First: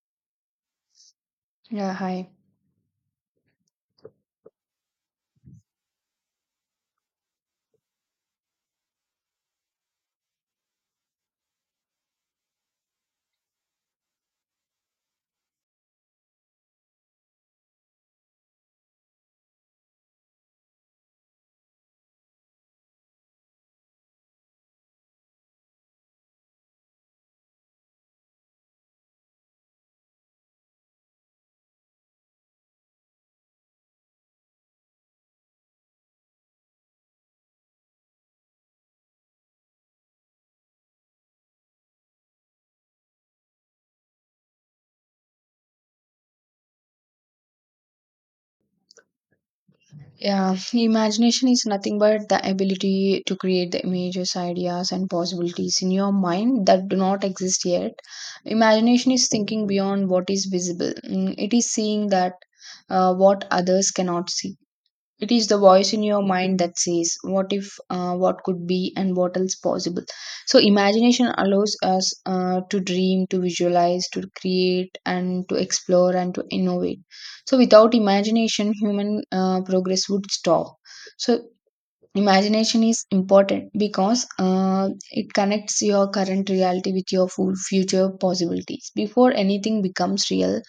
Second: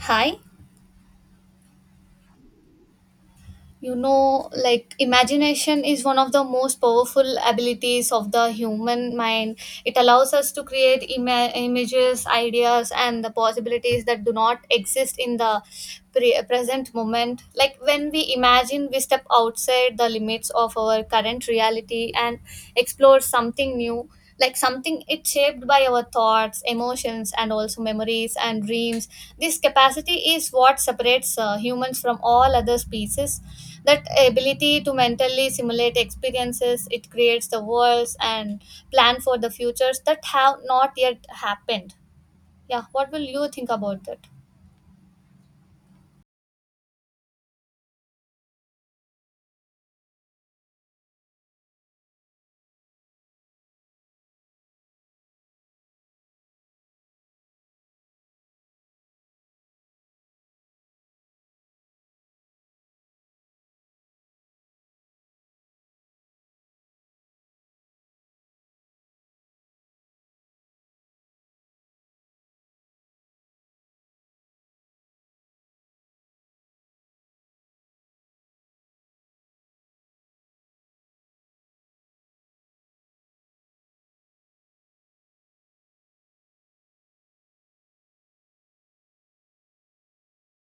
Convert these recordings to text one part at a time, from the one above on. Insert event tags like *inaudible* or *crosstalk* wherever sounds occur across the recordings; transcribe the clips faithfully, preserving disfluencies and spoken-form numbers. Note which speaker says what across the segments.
Speaker 1: Hi.
Speaker 2: Yeah, hi.
Speaker 1: You know, like imagination is one of the most powerful abilities of the human mind. It allows us to create ima- images, ideas, and the possibilities that do not exist in the pre- present moment. Like when we imagine, we step outside the limits of our current reality and explore something new. Like something, it's shaped by our thoughts, emotions, and also memories and dreams. This capacity is what separates uh, humans from all other species. That ability to mentally simulate experiences, it creates the worlds and plan for the futures that have not yet happened. Yeah, what will you think about that?
Speaker 2: Yeah, *laughs* imagination is nothing but the ability to create the images, ideas, and possibilities in your mind that do not exist yet. Imagination is thinking beyond what is visible, Mm, it is seeing that uh, what others cannot see. It is the voice in your mind that says, what if, uh, what could be, and what else possible. So, imagination allows us uh, to dream, to visualize, to create, and to explore and to innovate. So, without imagination, human uh, progress would stop. So, imagination is important because uh, it connects your current reality with your full future possibilities. Before anything becomes real,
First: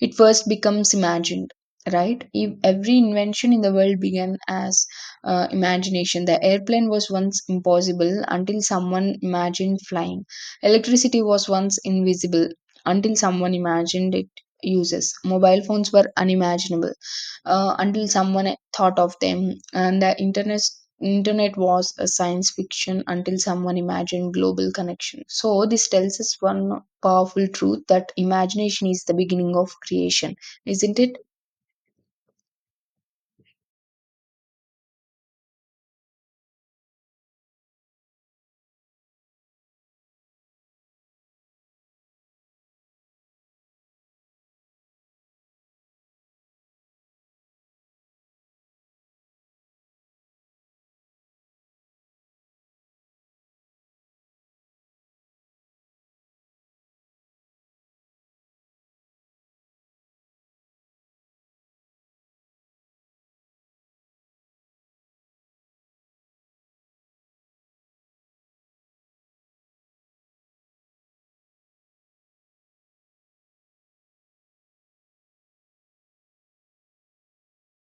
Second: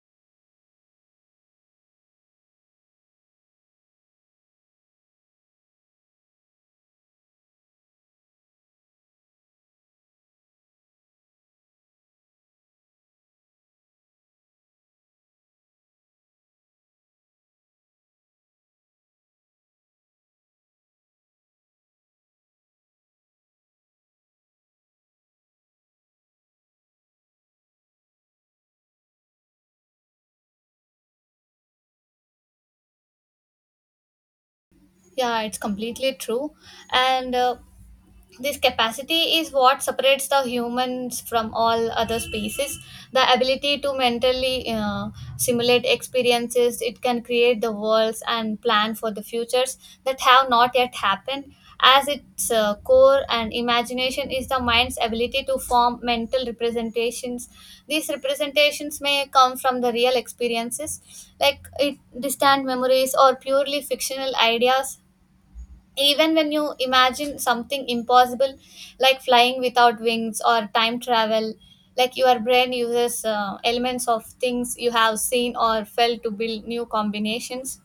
Speaker 2: it first becomes imagined, right? If every invention in the world began as uh, imagination, the airplane was once impossible until someone imagined flying. Electricity was once invisible until someone imagined it uses. Mobile phones were unimaginable uh, until someone thought of them. And the internet internet was a science fiction until someone imagined global connection. So this tells us one powerful truth, that imagination is the beginning of creation, isn't it?
Speaker 1: Yeah, it's completely true. And uh, this capacity is what separates the humans from all other species. The ability to mentally uh, simulate experiences, it can create the worlds and plan for the futures that have not yet happened. As its uh, core, and imagination is the mind's ability to form mental representations. These representations may come from the real experiences, like it, distant memories or purely fictional ideas. Even when you imagine something impossible, like flying without wings or time travel, like your brain uses uh, elements of things you have seen or felt to build new combinations.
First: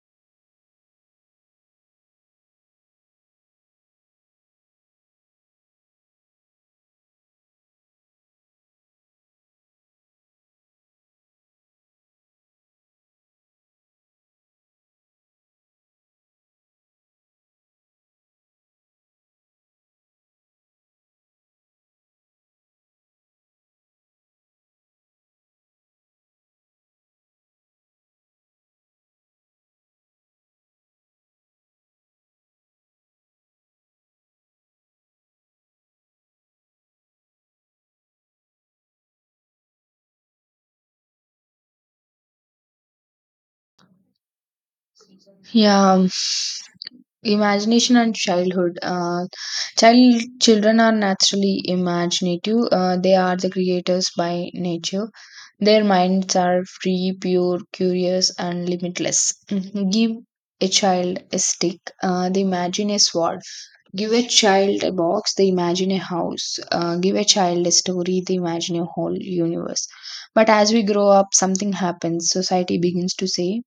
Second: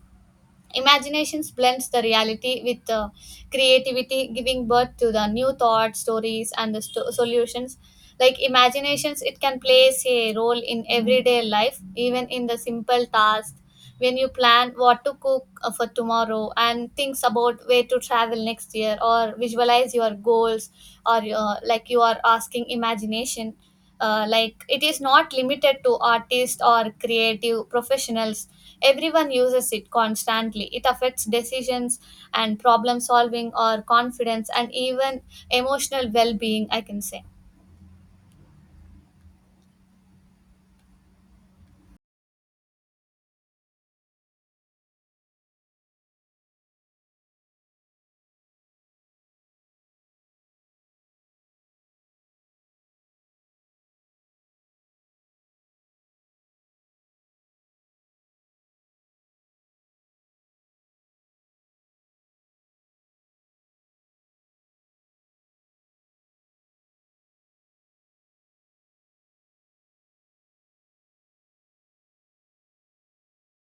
Speaker 1: Imaginations blends the reality with uh, creativity, giving birth to the new thoughts, stories, and the sto- solutions. Like imaginations, it can plays a role in everyday life, even in the simple tasks. When you plan what to cook uh, for tomorrow and thinks about where to travel next year, or visualize your goals, or uh, like you are asking imagination, uh, like it is not limited to artists or creative professionals. Everyone uses it constantly. It affects decisions and problem solving or confidence and even emotional well being, I can say.
Speaker 2: Yeah, imagination and childhood. Uh, child children are naturally imaginative. Uh, they are the creators by nature. Their minds are free, pure, curious, and limitless. Mhm. Give a child a stick, uh, they imagine a sword. Give a child a box, they imagine a house. Uh, give a child a story, they imagine a whole universe. But as we grow up, something happens. Society begins to say,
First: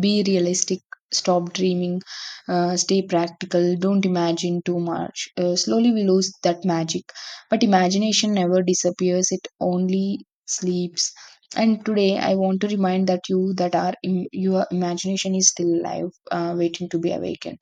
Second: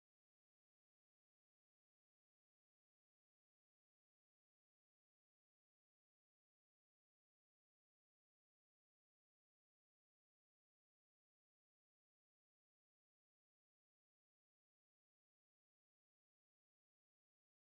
Speaker 2: be realistic. Stop dreaming. Uh, stay practical. Don't imagine too much. Uh, slowly, we lose that magic. But imagination never disappears, it only sleeps. And today, I want to remind that you that our Im- your imagination is still alive, uh, waiting to be awakened.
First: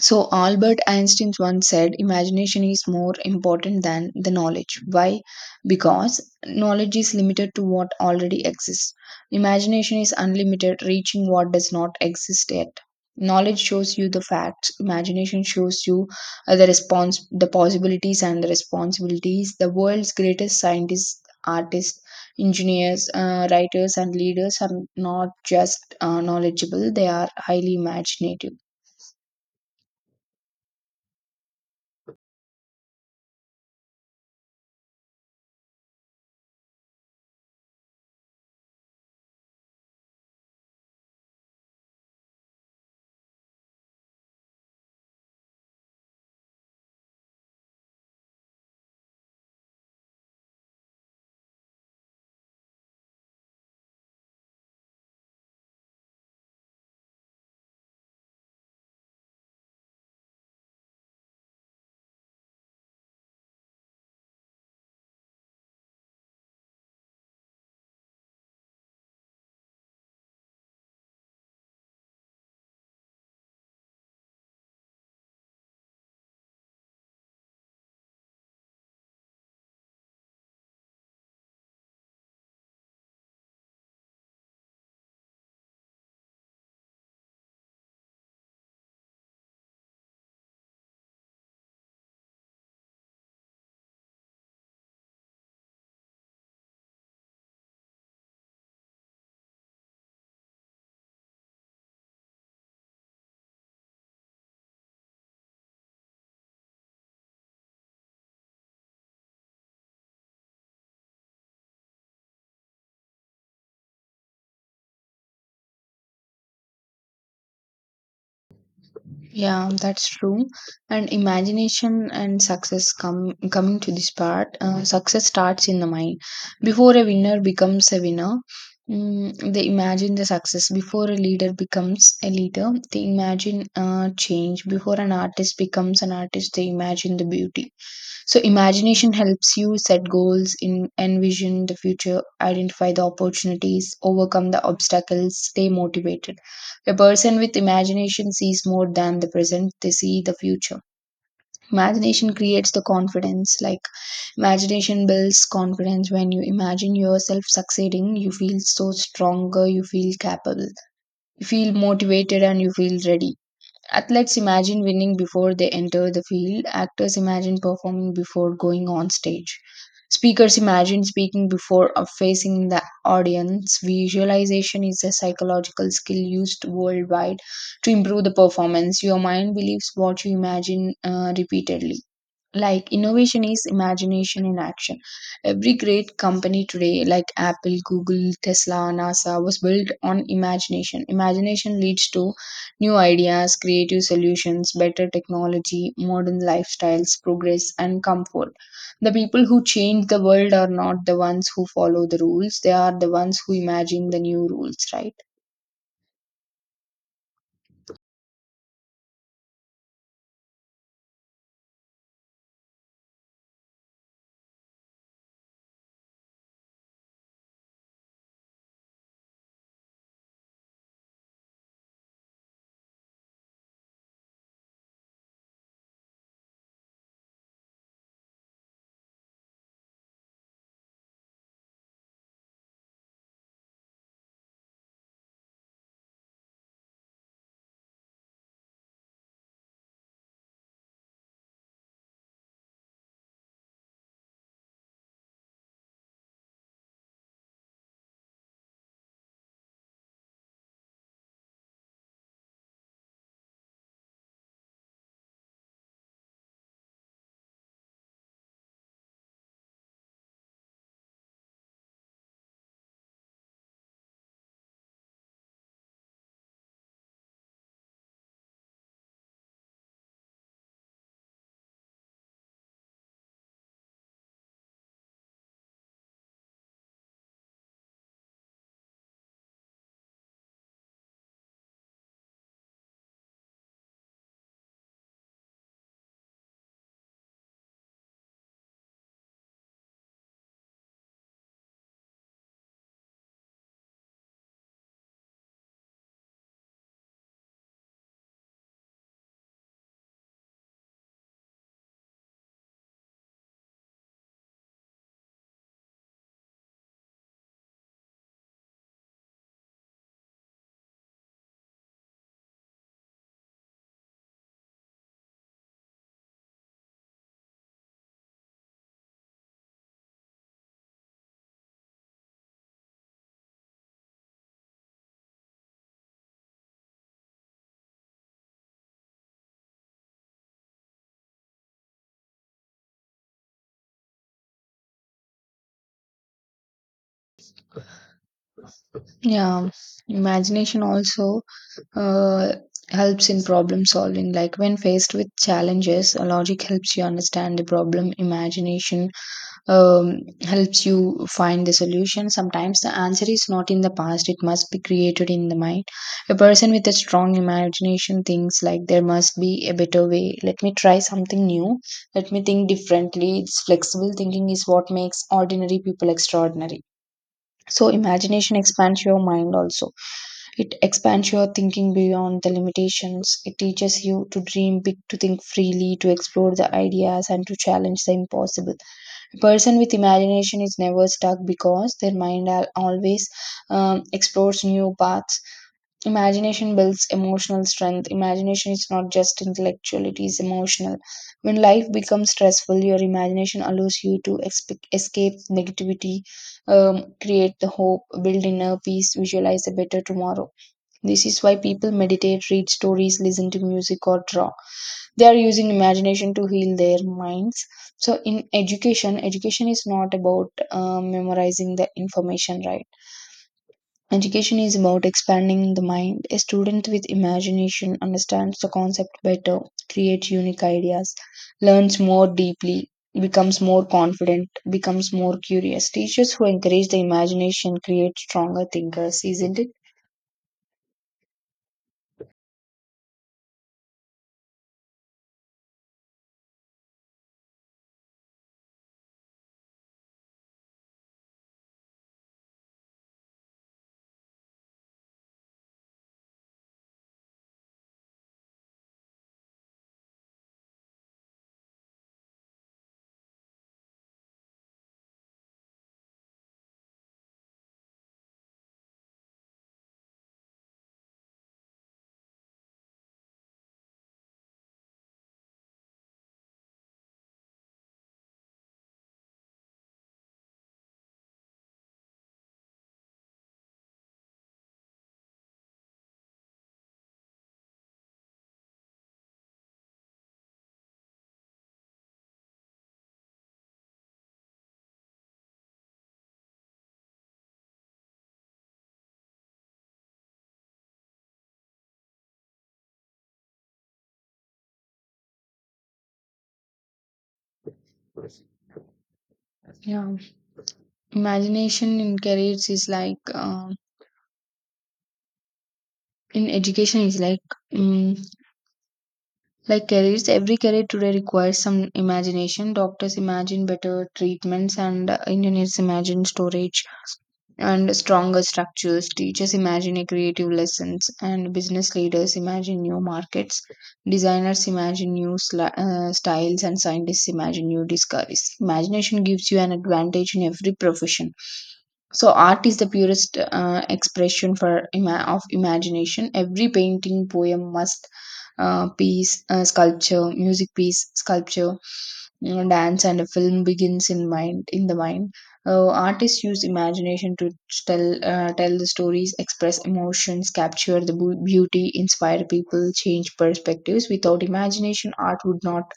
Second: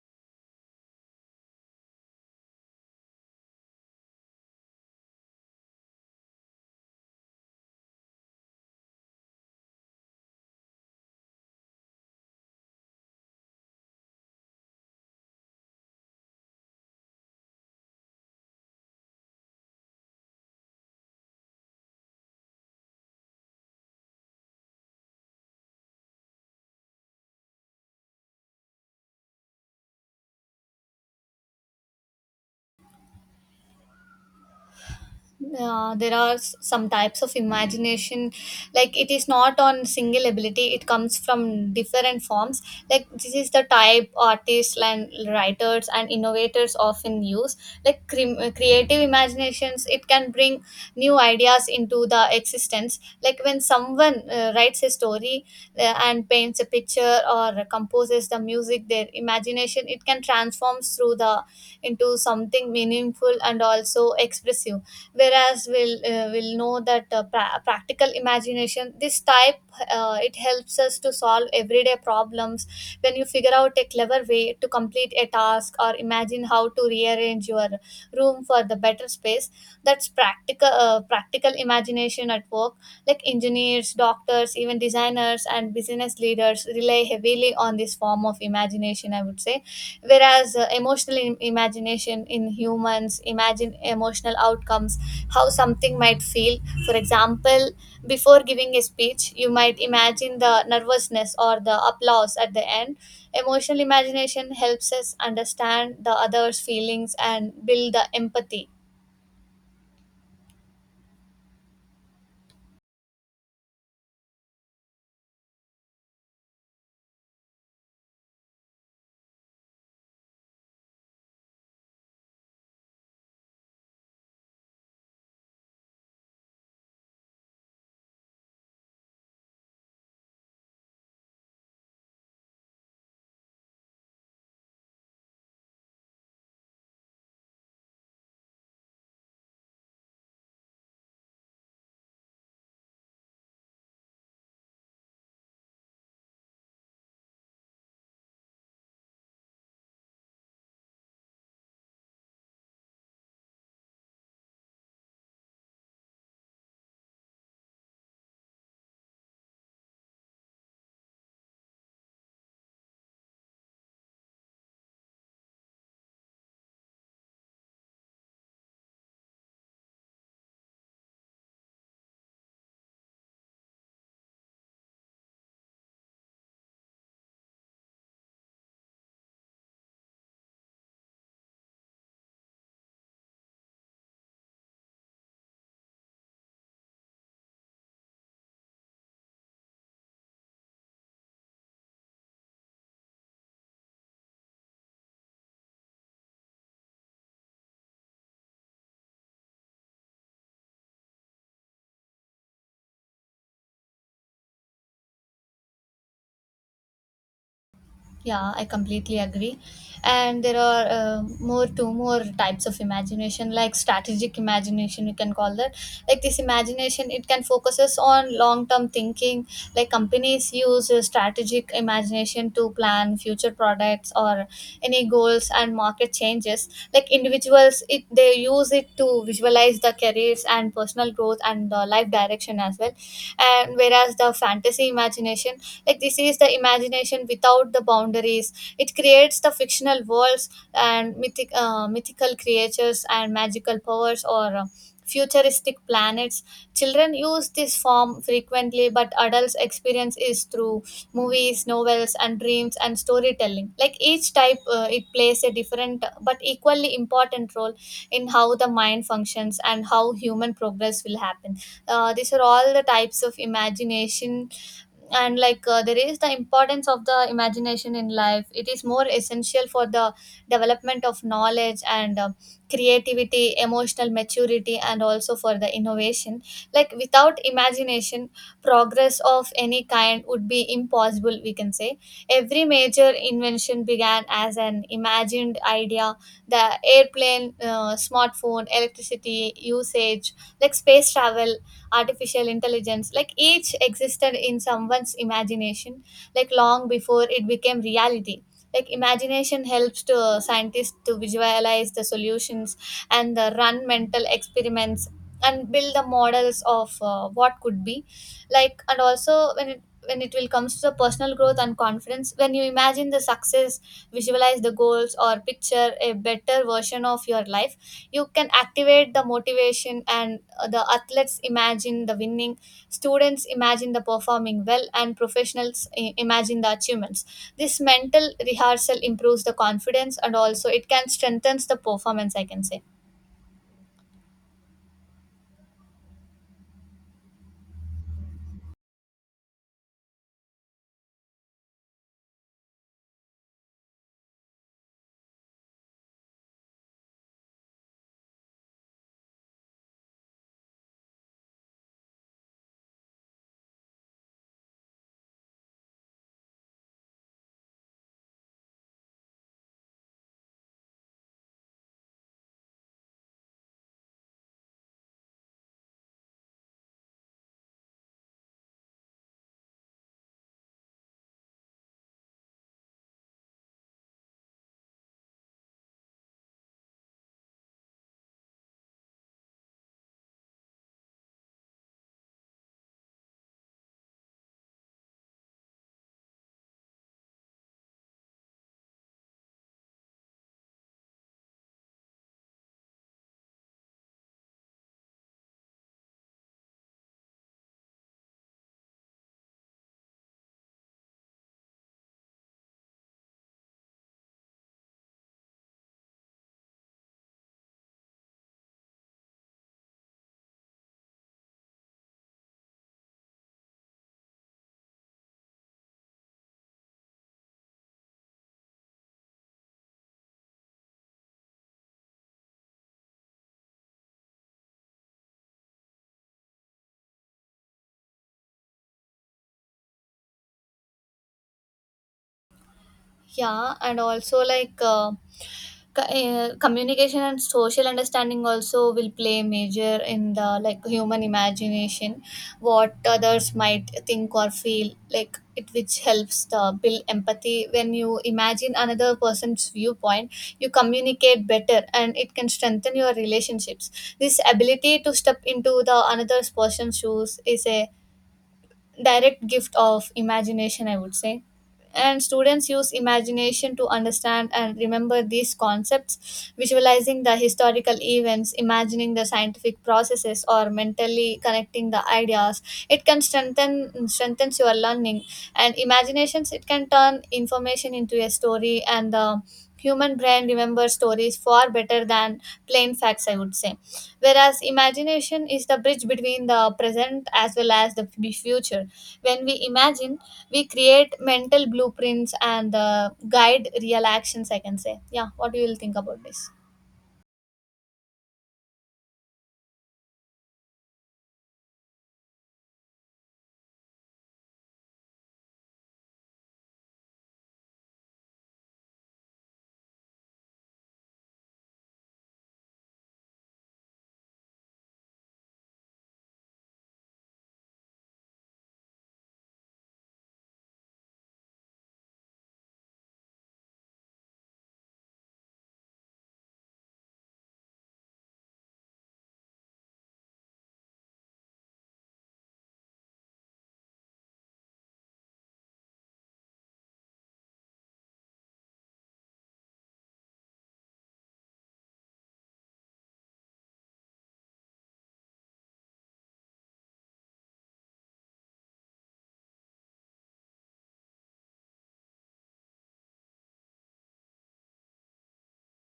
Speaker 2: So Albert Einstein once said, imagination is more important than the knowledge. Why? Because knowledge is limited to what already exists. Imagination is unlimited, reaching what does not exist yet. Knowledge shows you the facts. Imagination shows you uh, the response, the possibilities, and the responsibilities. The world's greatest scientists, artists, engineers, uh, writers, and leaders are not just uh, knowledgeable; they are highly imaginative.
Speaker 1: uh, There are s- some types of imagination, like it is not on single ability, it comes from different forms. Like this is the type artists and writers and innovators often use. Like cre- uh, creative imaginations, it can bring new ideas into the existence. Like when someone uh, writes a story, uh, and paints a picture or composes the music, their imagination, it can transform through the into something meaningful and also expressive. Whereas we'll uh, we'll know that uh, pra- practical imagination, this type, uh, it helps us to solve everyday problems. When you figure out a clever way to complete a task or imagine how to rearrange your room for the better space, that's practical uh, practical imagination at work. Like engineers, doctors, even designers and business leaders rely heavily on this form of imagination, I would say. Whereas uh, emotional Im- imagination in humans, imagine emotional outcomes, how something might feel. For example, before giving a speech, you might imagine the nervousness or the applause at the end. Emotional imagination helps us understand the other's feelings and build the empathy.
Speaker 2: Yeah, that's true. And imagination and success, come coming to this part. Uh, success starts in the mind. Before a winner becomes a winner, mm, they imagine the success. Before a leader becomes a leader, they imagine uh, change. Before an artist becomes an artist, they imagine the beauty. So imagination helps you set goals, in envision the future, identify the opportunities, overcome the obstacles, stay motivated. A person with imagination sees more than the present, they see the future. Imagination creates the confidence. Like, imagination builds confidence. When you imagine yourself succeeding, you feel so stronger, you feel capable, you feel motivated, and you feel ready. Athletes imagine winning before they enter the field. Actors imagine performing before going on stage. Speakers imagine speaking before uh, facing the audience. Visualization is a psychological skill used worldwide to improve the performance. Your mind believes what you imagine uh, repeatedly. Like innovation is imagination in action. Every great company today, like Apple, Google, Tesla, NASA, was built on imagination. Imagination leads to new ideas, creative solutions, better technology, modern lifestyles, progress, and comfort. The people who change the world are not the ones who follow the rules, they are the ones who imagine the new rules, right?
Speaker 1: Yeah, I completely agree. And there are uh, more two more types of imagination, like strategic imagination, you can call that. Like this imagination, it can focuses on long term thinking. Like companies use uh, strategic imagination to plan future products or any goals and market changes. Like individuals, it they use it to visualize the careers and personal growth and the life direction as well. And whereas the fantasy imagination, like this is the imagination without the boundaries, it creates the fictional worlds and mythic uh, mythical creatures and magical powers or uh, futuristic planets. Children use this form frequently, but adults experience is through movies, novels, and dreams and storytelling. Like each type, uh, it plays a different but equally important role in how the mind functions and how human progress will happen. Uh, these are all the types of imagination. And like, uh, there is the importance of the imagination in life. It is more essential for the development of knowledge and uh, creativity, emotional maturity, and also for the innovation. Like without imagination, progress of any kind would be impossible, we can say. Every major invention began as an imagined idea. The airplane, uh, smartphone, electricity usage, like space travel, artificial intelligence, like each existed in someone's imagination, like long before it became reality. Like imagination helps to uh, scientists to visualize the solutions and uh, run mental experiments and build the models of uh, what could be. Like and also when it when it will comes to the personal growth and confidence, when you imagine the success, visualize the goals or picture a better version of your life, you can activate the motivation. And uh, the athletes imagine the winning, students imagine the performing well, and professionals i- imagine the achievements. This mental rehearsal improves the confidence and also it can strengthen the performance, I can say.
Speaker 2: Yeah, imagination also uh, helps in problem solving. Like when faced with challenges, uh, logic helps you understand the problem, imagination um, helps you find the solution. Sometimes the answer is not in the past, it must be created in the mind. A person with a strong imagination thinks like, there must be a better way, let me try something new, let me think differently. It's flexible thinking is what makes ordinary people extraordinary. So imagination expands your mind also, it expands your thinking beyond the limitations. It teaches you to dream big, to think freely, to explore the ideas, and to challenge the impossible. A person with imagination is never stuck because their mind al- always um, explores new paths. Imagination builds emotional strength. Imagination is not just intellectual, it is emotional. When life becomes stressful, your imagination allows you to expe- escape negativity, um, create the hope, build inner peace, visualize a better tomorrow. This is why people meditate, read stories, listen to music, or draw. They are using imagination to heal their minds. So, in education, education is not about uh, memorizing the information, right? Education is about expanding the mind. A student with imagination understands the concept better, creates unique ideas, learns more deeply, becomes more confident, becomes more curious. Teachers who encourage the imagination create stronger thinkers, isn't it?
Speaker 1: Yeah, and also like, uh, co- uh, communication and social understanding also will play major in the like human imagination, what others might think or feel, like it, which helps the build empathy. When you imagine another person's viewpoint, you communicate better, and it can strengthen your relationships. This ability to step into the another person's shoes is a direct gift of imagination, I would say. And students use imagination to understand and remember these concepts, visualizing the historical events, imagining the scientific processes, or mentally connecting the ideas. It can strengthen strengthens your learning. And imaginations, it can turn information into a story, and the human brain remembers stories far better than plain facts, I would say. Whereas imagination is the bridge between the present as well as the f- future. When we imagine, we create mental blueprints and uh, guide real actions, I can say. Yeah, what do you think about this?
Speaker 2: Yeah. Imagination in careers is like, um, in education is like, um, like careers. Every career today requires some imagination. Doctors imagine better treatments, and uh, engineers imagine storage and stronger structures. Teachers imagine a creative lessons, and business leaders imagine new markets. Designers imagine new sli- uh, styles, and scientists imagine new discoveries. Imagination gives you an advantage in every profession. So, art is the purest uh, expression for ima- of imagination. Every painting, poem, must uh, piece, uh, sculpture, music piece, sculpture, mm, dance, and a film begins in mind in the mind. Uh, artists use imagination to tell uh, tell the stories, express emotions, capture the bu- beauty, inspire people, change perspectives. Without imagination, art would not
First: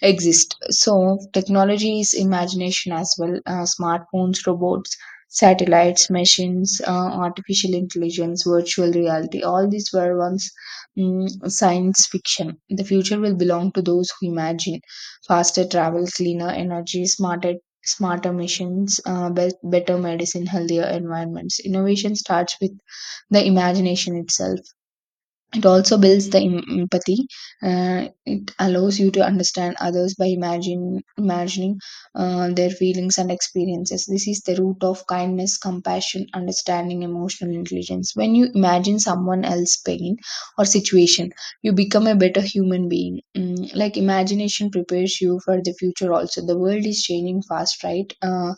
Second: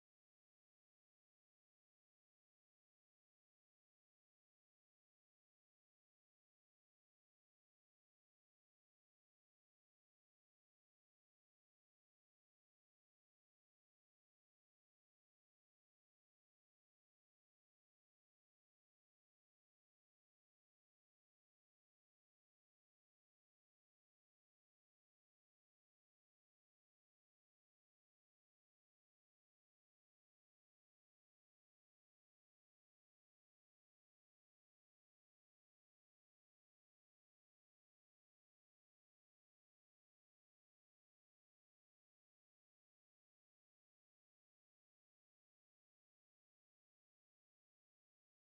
Speaker 2: exist. So, technology is imagination as well. Uh, smartphones, robots, satellites, machines, uh, artificial intelligence, virtual reality, all these were once, mm, science fiction. The future will belong to those who imagine faster travel, cleaner energy, smarter smarter machines, uh, be- better medicine, healthier environments. Innovation starts with the imagination itself. It also builds the em- empathy. Uh, it allows you to understand others by imagine, imagining uh, their feelings and experiences. This is the root of kindness, compassion, understanding, emotional intelligence. When you imagine someone else's pain or situation, you become a better human being. Mm, like imagination prepares you for the future also. The world is changing fast, right? Uh,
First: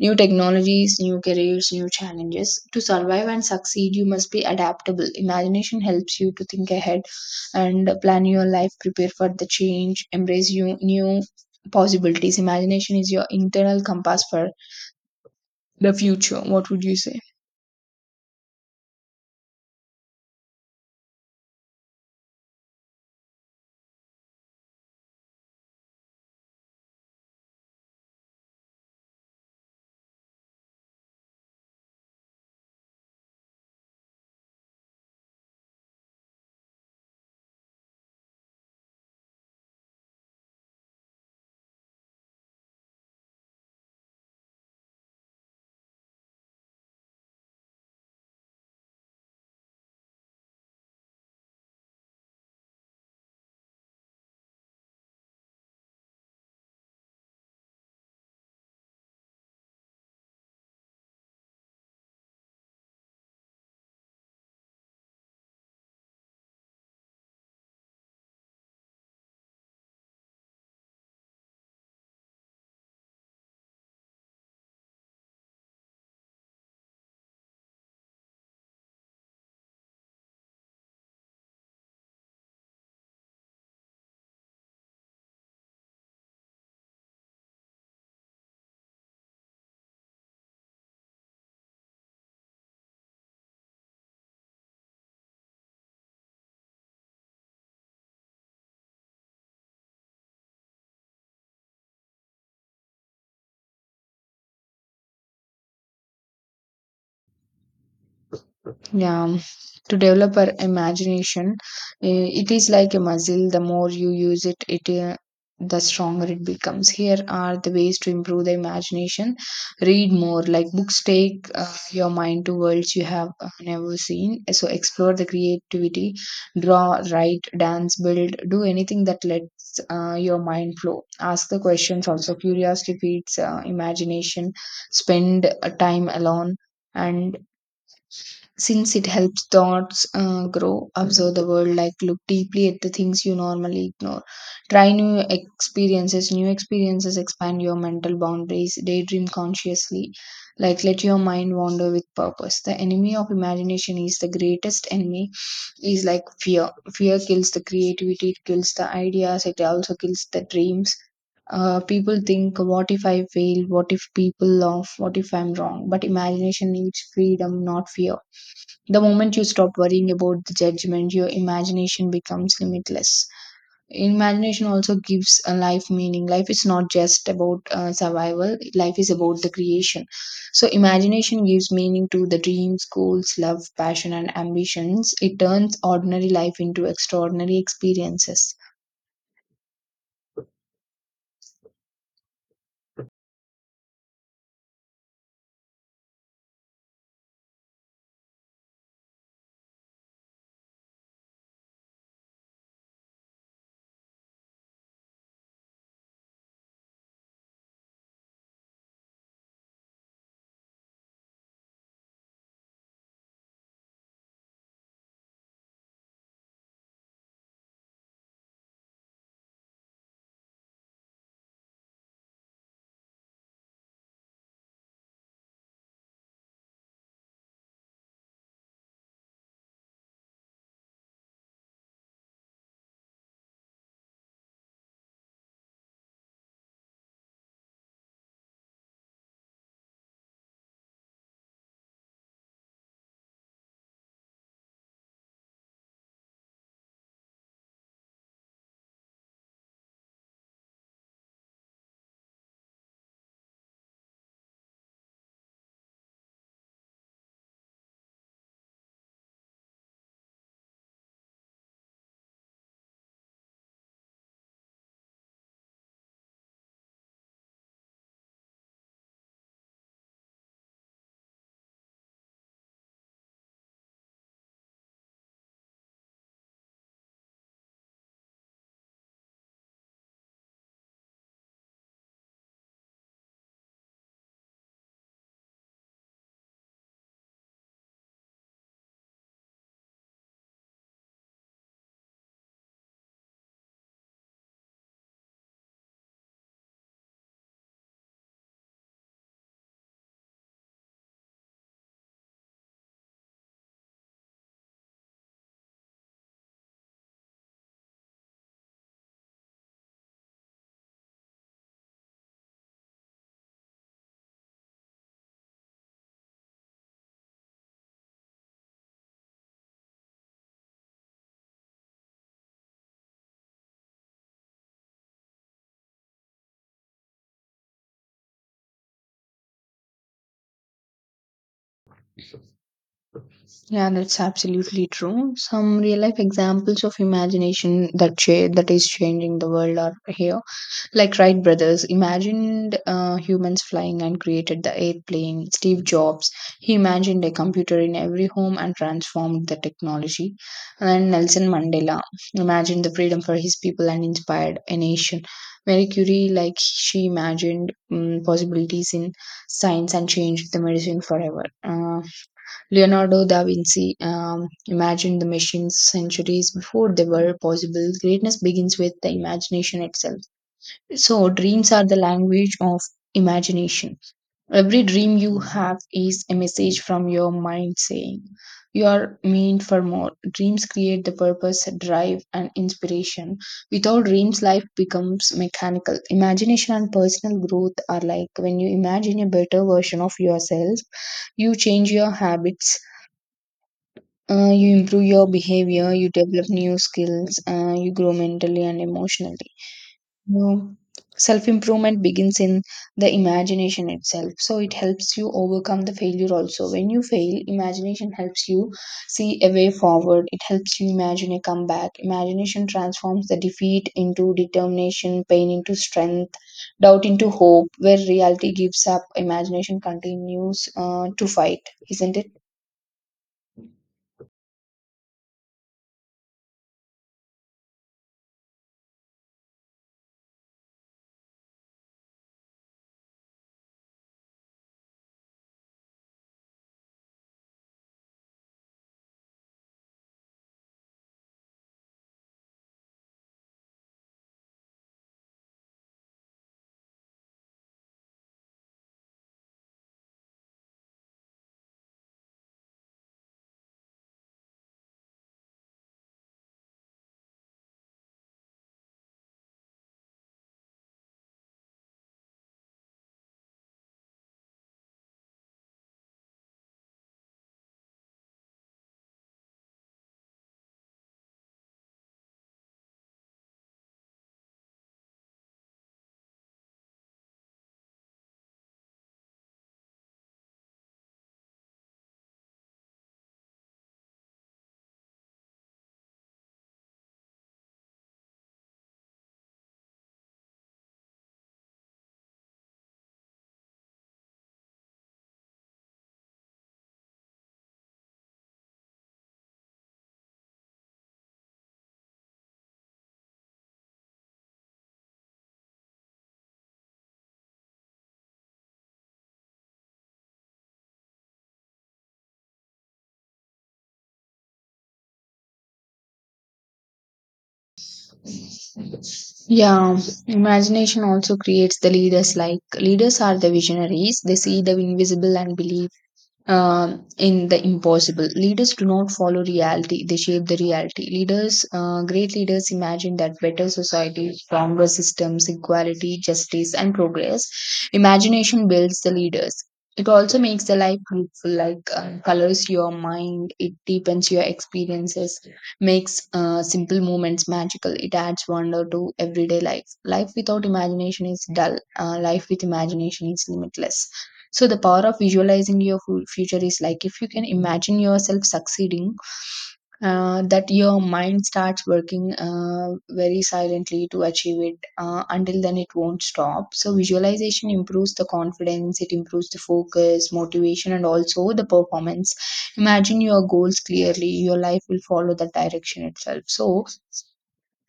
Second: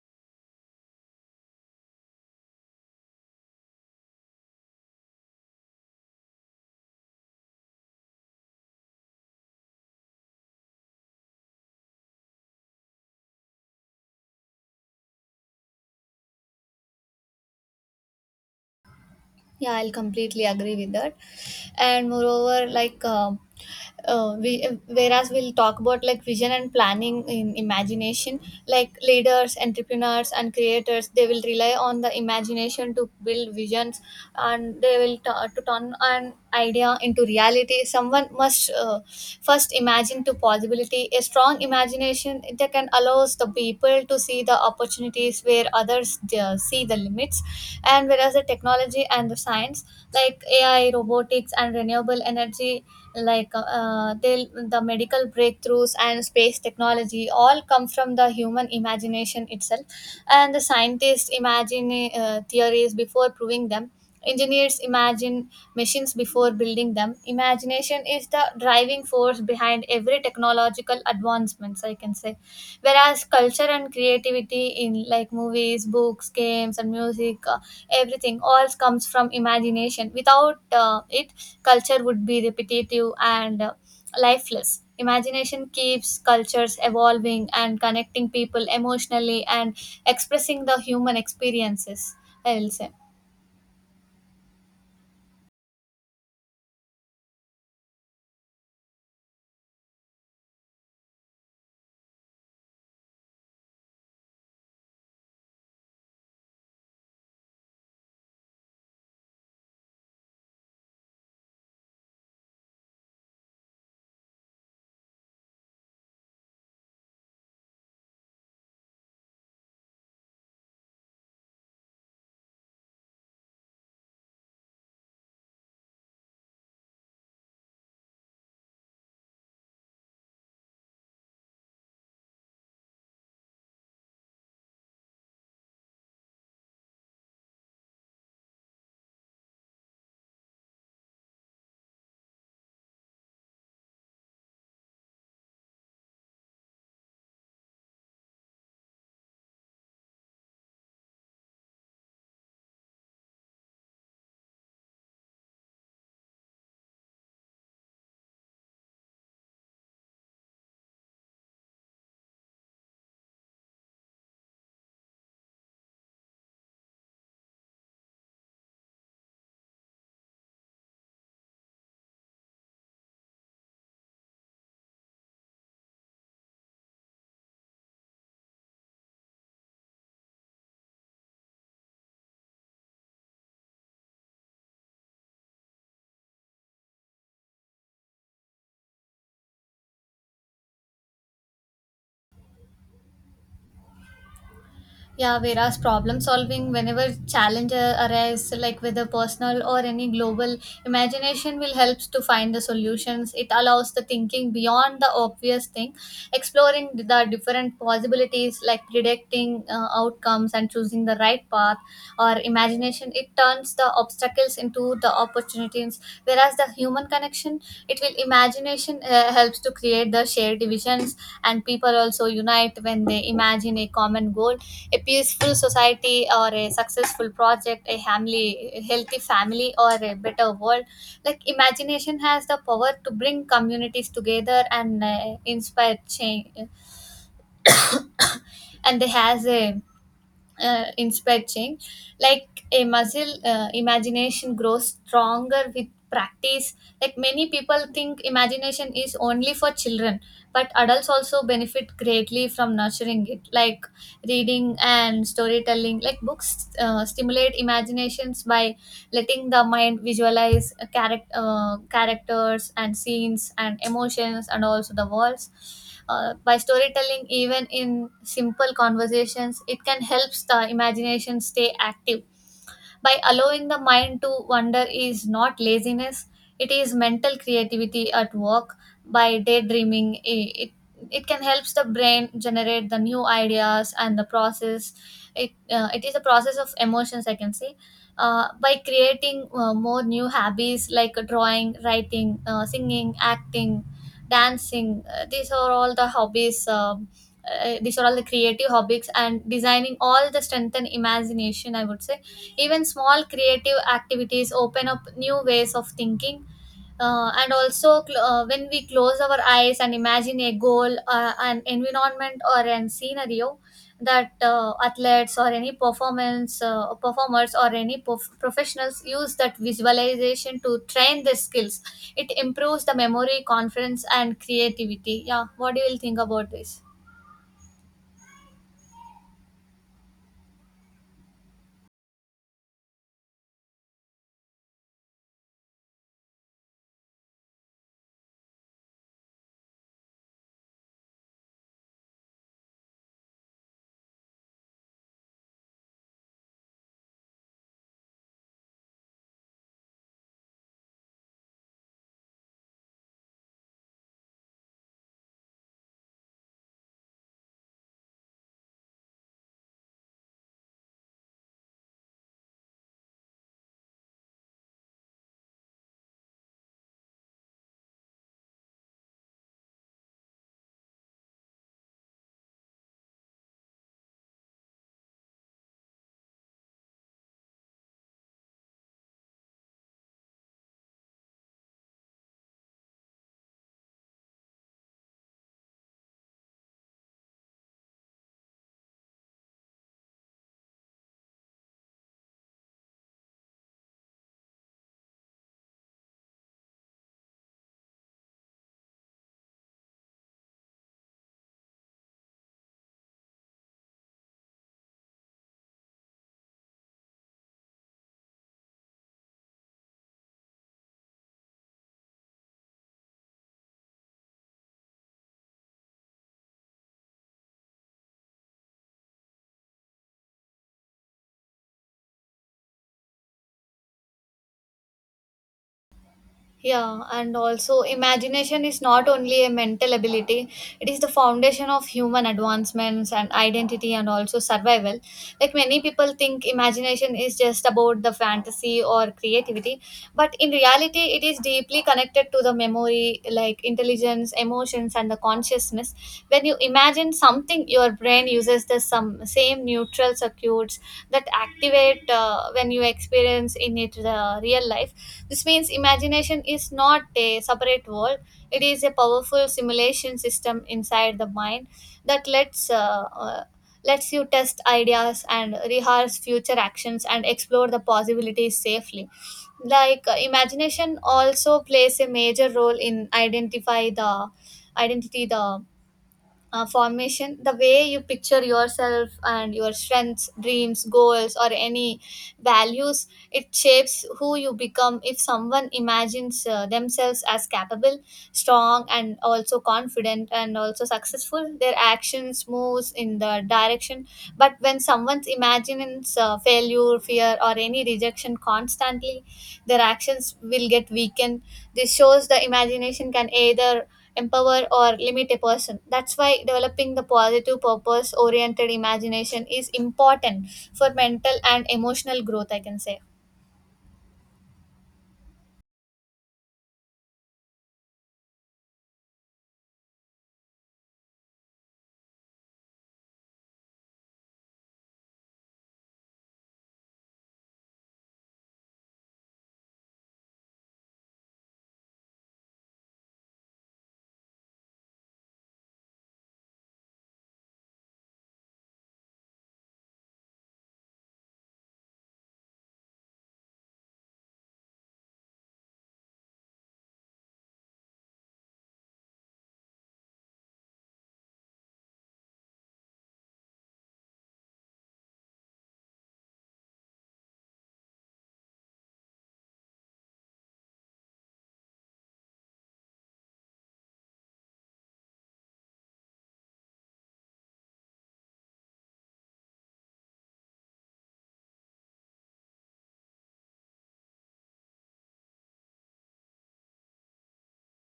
Speaker 2: New technologies, new careers, new challenges. To survive and succeed, you must be adaptable. Imagination helps you to think ahead and plan your life, prepare for the change, embrace you, new possibilities. Imagination is your internal compass for the future. What would you say?
Speaker 1: Yeah, I'll completely agree with that. And moreover, like, um uh, we, whereas we'll talk about like vision and planning in imagination, like leaders, entrepreneurs, and creators, they will rely on the imagination to build visions, and they will t- to turn an idea into reality. Someone must uh, first imagine to possibility. A strong imagination that can allows the people to see the opportunities where others uh, see the limits. And whereas the technology and the science, like A I, robotics, and renewable energy, like uh, uh, they the medical breakthroughs and space technology all come from the human imagination itself. And the scientists imagine uh, theories before proving them. Engineers imagine machines before building them. Imagination is the driving force behind every technological advancements, I can say. Whereas culture and creativity in like movies, books, games, and music, uh, everything all comes from imagination. Without uh, it, culture would be repetitive and uh, lifeless. Imagination keeps cultures evolving and connecting people emotionally and expressing the human experiences, I will say.
Speaker 2: Yeah, um, to develop our imagination, eh, it is like a muscle. The more you use it, it uh, the stronger it becomes. Here are the ways to improve the imagination. Read more, like books take uh, your mind to worlds you have uh, never seen. So explore the creativity, draw, write, dance, build, do anything that lets uh, your mind flow. Ask the questions also. Curiosity feeds uh, imagination. Spend uh, time alone and since it helps thoughts uh, grow. Observe the world, like look deeply at the things you normally ignore. Try new experiences. New experiences expand your mental boundaries. Daydream consciously, like let your mind wander with purpose. The enemy of imagination, is the greatest enemy is like fear. Fear kills the creativity, it kills the ideas, it also kills the dreams. Uh, people think, what if I fail, what if people laugh, what if I'm wrong, but imagination needs freedom, not fear. The moment you stop worrying about the judgment, your imagination becomes limitless. Imagination also gives a life meaning. Life is not just about uh, survival, life is about the creation. So, imagination gives meaning to the dreams, goals, love, passion, and ambitions. It turns ordinary life into extraordinary experiences.
Speaker 1: Yeah, whereas problem solving, whenever challenge uh, arise, like whether personal or any global, imagination will help to find the solutions. It allows the thinking beyond the obvious thing, exploring the different possibilities, like predicting uh, outcomes and choosing the right path. Or imagination, it turns the obstacles into the opportunities. Whereas the human connection, it will imagination uh, helps to create the shared divisions, and people also unite when they imagine a common goal, a peaceful society or a successful project, a family, a healthy family, or a better world. Like imagination has the power to bring communities together and uh, inspire change. And it has a uh, inspired change like a muscle. Uh, imagination grows stronger with practice. Like many people think imagination is only for children, but adults also benefit greatly from nurturing it. Like reading and storytelling, like books uh, stimulate imaginations by letting the mind visualize uh, charac- uh, characters and scenes and emotions and also the worlds. Uh, by storytelling, even in simple conversations, it can help the imagination stay active. By allowing the mind to wander is not laziness, it is mental creativity at work. By daydreaming, i- it it can helps the brain generate the new ideas and the process. it uh, it is a process of emotions, I can say. Uh, by creating uh, more new hobbies, like drawing, writing, uh, singing, acting, dancing, uh, these are all the hobbies um, uh, these are all the creative hobbies and designing all the strengthen imagination, I would say. Even small creative activities open up new ways of thinking. Uh, and also cl- uh, when we close our eyes and imagine a goal, uh, an environment or an scenario, that uh, athletes or any performance uh, performers or any prof- professionals use that visualization to train their skills. It improves the memory, confidence, and creativity. Yeah, what do you will think about this?
Speaker 2: Yeah, that's absolutely true. Some real life examples of imagination that cha- that is changing the world are here. Like Wright brothers imagined uh, humans flying and created the airplane. Steve Jobs, he imagined a computer in every home and transformed the technology. And Nelson Mandela imagined the freedom for his people and inspired a nation. Marie Curie, like she imagined um, possibilities in science and changed the medicine forever. Uh, Leonardo da Vinci um, imagined the machines centuries before they were possible. Greatness begins with the imagination itself. So, dreams are the language of imagination. Every dream you have is a message from your mind saying, you are meant for more. Dreams create the purpose, drive, and inspiration. Without dreams, life becomes mechanical. Imagination and personal growth are like when you imagine a better version of yourself, you change your habits. Uh, you improve your behavior, you develop new skills, uh, you grow mentally and emotionally, no. Self improvement begins in the imagination itself. So it helps you overcome the failure also. When you fail, imagination helps you see a way forward. It helps you imagine a comeback. Imagination transforms the defeat into determination, pain into strength, doubt into hope. Where reality gives up, imagination continues uh, to fight, isn't it?
Speaker 1: Yeah, and also imagination is not only a mental ability, it is the foundation of human advancements and identity and also survival. Like many people think imagination is just about the fantasy or creativity, but in reality, it is deeply connected to the memory, like intelligence, emotions, and the consciousness. When you imagine something, your brain uses the some same neutral circuits that activate uh, when you experience in it the real life. This means imagination is not a separate world, it is a powerful simulation system inside the mind that lets, uh, uh, lets you test ideas and rehearse future actions and explore the possibilities safely. Like uh, imagination also plays a major role in identify the identity the uh, formation, the way you picture yourself, and your strengths, dreams, goals, or any values. It shapes who you become. If someone imagines uh, themselves as capable, strong, and also confident and also successful, their actions moves in the direction. But when someone imagines uh, failure, fear, or any rejection constantly, their actions will get weakened. This shows the imagination can either empower or limit a person. That's why developing the positive purpose oriented imagination is important for mental and emotional growth, I can say.
Speaker 2: Yeah, imagination also creates the leaders. Like leaders are the visionaries, they see the invisible and believe, um, in the impossible. Leaders do not follow reality, they shape the reality. Leaders, uh, great leaders, imagine that better society, stronger systems, equality, justice, and progress. Imagination builds the leaders. It also makes the life beautiful, like um, colors your mind, it deepens your experiences, makes uh, simple moments magical, it adds wonder to everyday life. Life without imagination is dull, uh, life with imagination is limitless. So the power of visualizing your fu- future is like if you can imagine yourself succeeding, uh, that your mind starts working uh, very silently to achieve it, uh, until then it won't stop. So visualization improves the confidence, it improves the focus, motivation, and also the performance. Imagine your goals clearly, your life will follow that direction itself. So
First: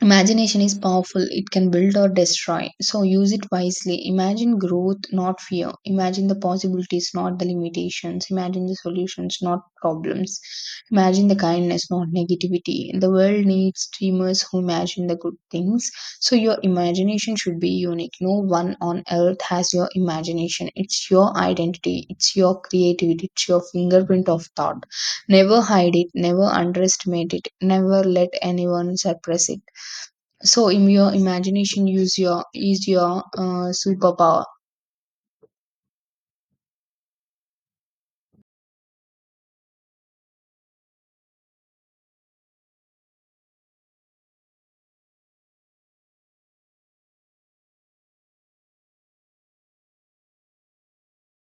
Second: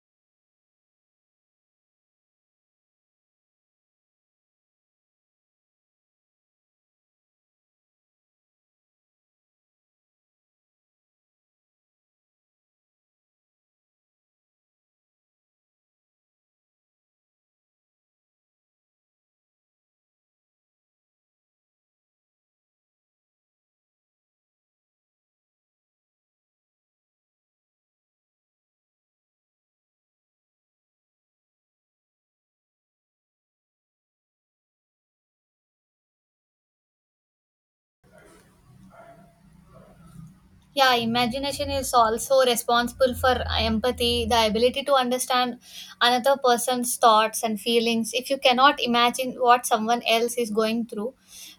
Speaker 2: imagination is powerful. It can build or destroy. So use it wisely. Imagine growth, not fear. Imagine the possibilities, not the limitations. Imagine the solutions, not problems. Imagine the kindness, not negativity. The world needs dreamers who imagine the good things. So your imagination should be unique. No one on earth has your imagination. It's your identity. It's your creativity. It's your fingerprint of thought. Never hide it. Never underestimate it. Never let anyone suppress it. So in your imagination use your is your uh, superpower.
Speaker 1: Yeah, imagination is also responsible for empathy, the ability to understand another person's thoughts and feelings. If you cannot imagine what someone else is going through,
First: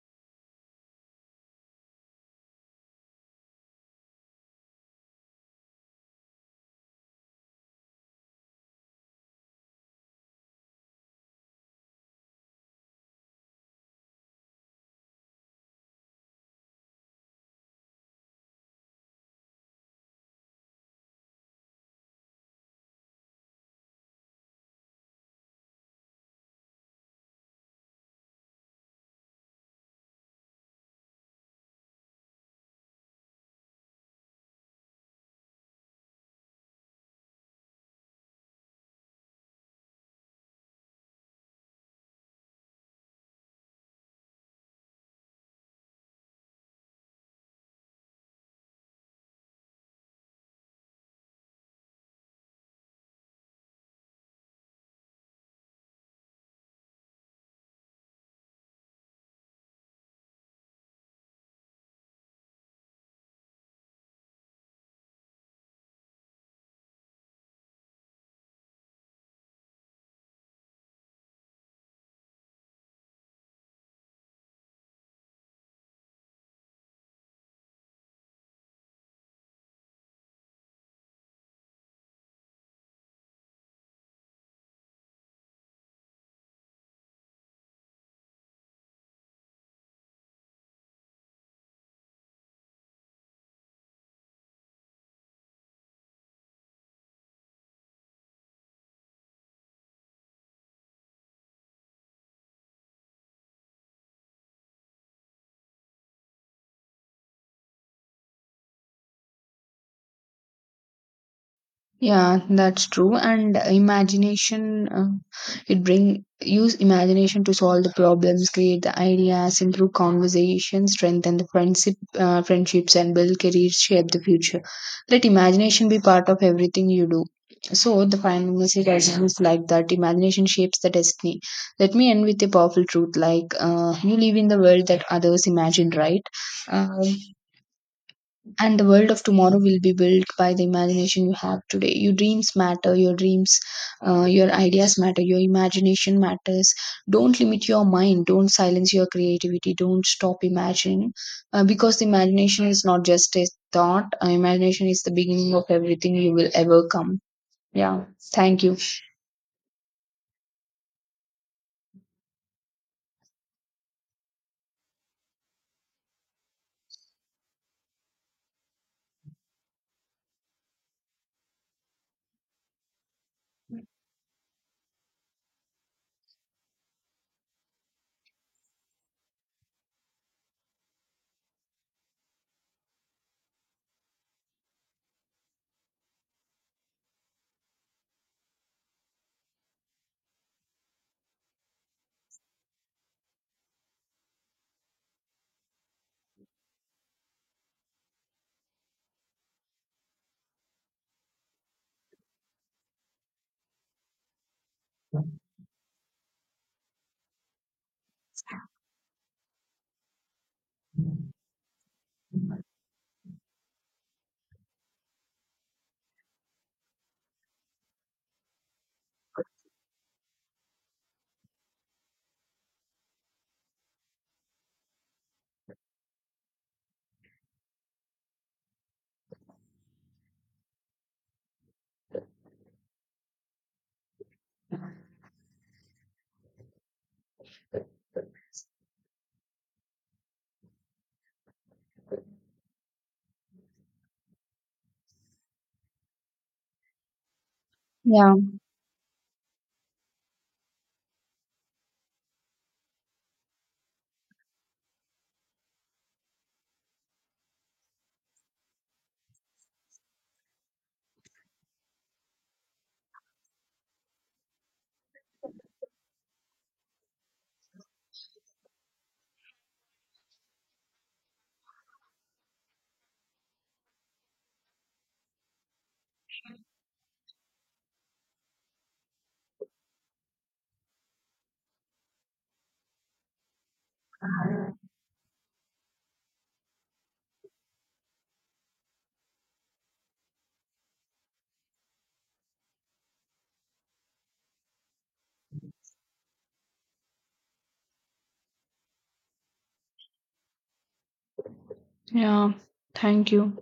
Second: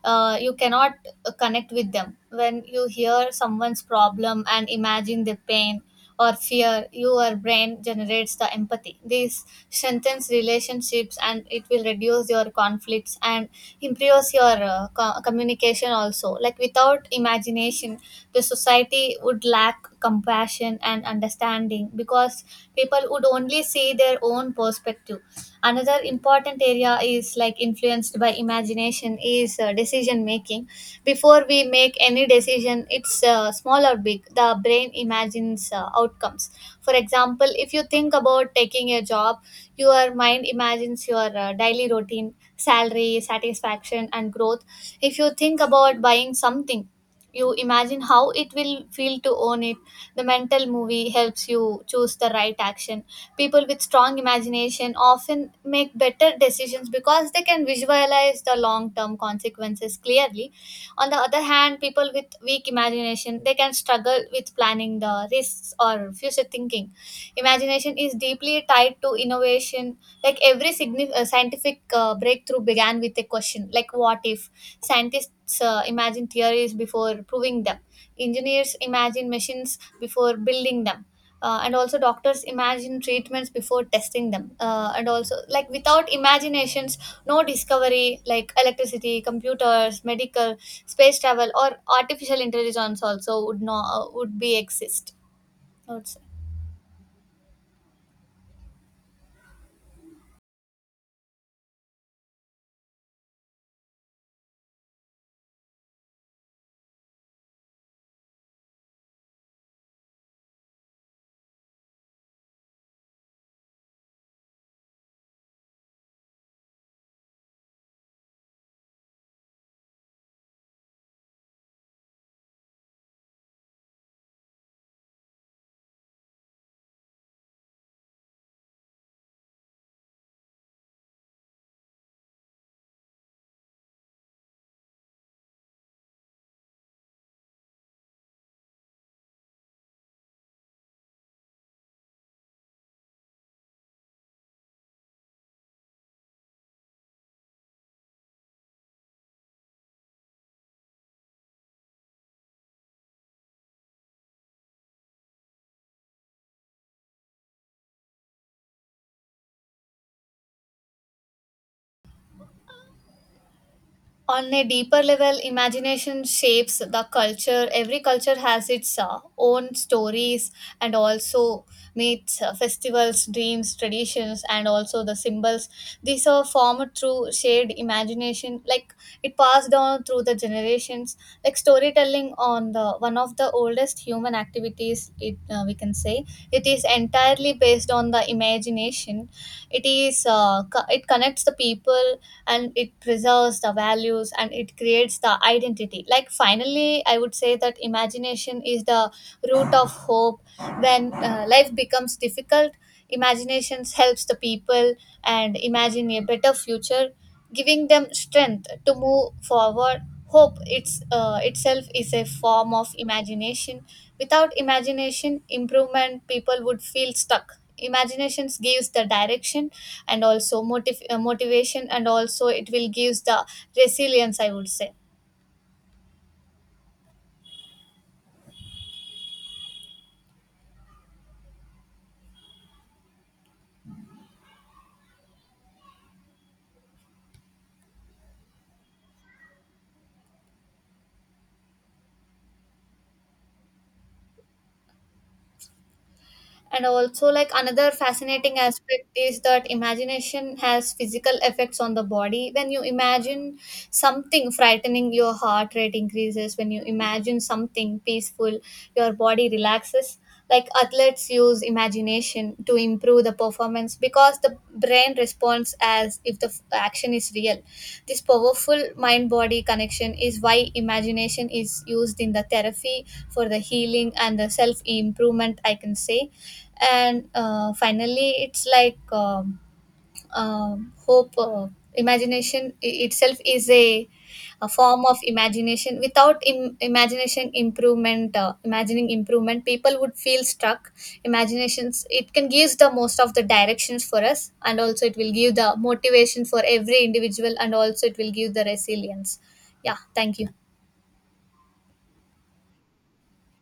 Speaker 1: uh, you cannot uh, connect with them. When you hear someone's problem and imagine their pain or fear, your brain generates the empathy. This strengthens relationships and it will reduce your conflicts and improves your uh, co- communication also. Like without imagination, the society would lack compassion and understanding because people would only see their own perspective. Another important area is like influenced by imagination is uh, decision making. Before we make any decision, it's uh, small or big, the brain imagines uh, outcomes. For example, if you think about taking a job, your mind imagines your uh, daily routine, salary, satisfaction, and growth. If you think about buying something, you imagine how it will feel to own it. The mental movie helps you choose the right action. People with strong imagination often make better decisions because they can visualize the long term consequences clearly. On the other hand, people with weak imagination they can struggle with planning the risks or future thinking. Imagination is deeply tied to innovation. Like every signi- uh, scientific uh, breakthrough began with a question like what if. Scientists uh, imagine theories before proving them, engineers imagine machines before building them, uh, and also doctors imagine treatments before testing them. Uh, and also, like, without imaginations, no discovery like electricity, computers, medical, space travel, or artificial intelligence also would no uh, would be exist, I would say.
Speaker 2: Yeah, that's true. And imagination, uh, it bring use imagination to solve the problems, create the ideas, improve conversation, strengthen the friendship, uh, friendships, and build careers, shape the future. Let imagination be part of everything you do. So the final message I have is like that imagination shapes the destiny. Let me end with a powerful truth, like uh, you live in the world that others imagine, right? Um, and the world of tomorrow will be built by the imagination you have today. Your dreams matter, your dreams, uh, your ideas matter, your imagination matters. Don't limit your mind, don't silence your creativity, don't stop imagining, uh, because the imagination is not just a thought, uh, imagination is the beginning of everything you will ever come. Yeah, thank you.
Speaker 1: On a deeper level, imagination shapes the culture. Every culture has its uh, own stories and also myths, uh, festivals, dreams, traditions, and also the symbols. These are formed through shared imagination, like it passed down through the generations. Like storytelling, on the one of the oldest human activities, it uh, we can say it is entirely based on the imagination. It is uh, co- it connects the people and it preserves the values and it creates the identity. Like finally I would say that imagination is the root of hope. When uh, life becomes difficult, imagination helps the people and imagine a better future, giving them strength to move forward. Hope it's uh, itself is a form of imagination. Without imagination, improvement, people would feel stuck. Imaginations gives the direction and also motiv- uh, motivation and also it will gives the resilience, I would say. And also, like, another
Speaker 2: Yeah.
Speaker 1: fascinating aspect is that imagination has physical effects on the body. When you imagine something frightening, your heart rate increases. When you imagine something peaceful, your body relaxes. Like athletes use imagination to improve the performance because the brain responds as if the f- action is real. This powerful mind body connection is why imagination is used in the therapy for the healing and the self improvement, I can say. And uh, finally, it's like um, um, hope uh, imagination i- itself is a, a form of imagination. Without Im- imagination improvement, uh, imagining improvement, people would feel stuck. Imaginations it can give the most of the directions for us and also it will give the motivation for every individual and also it will give the resilience. Yeah, thank you.
Speaker 2: Yeah, thank you.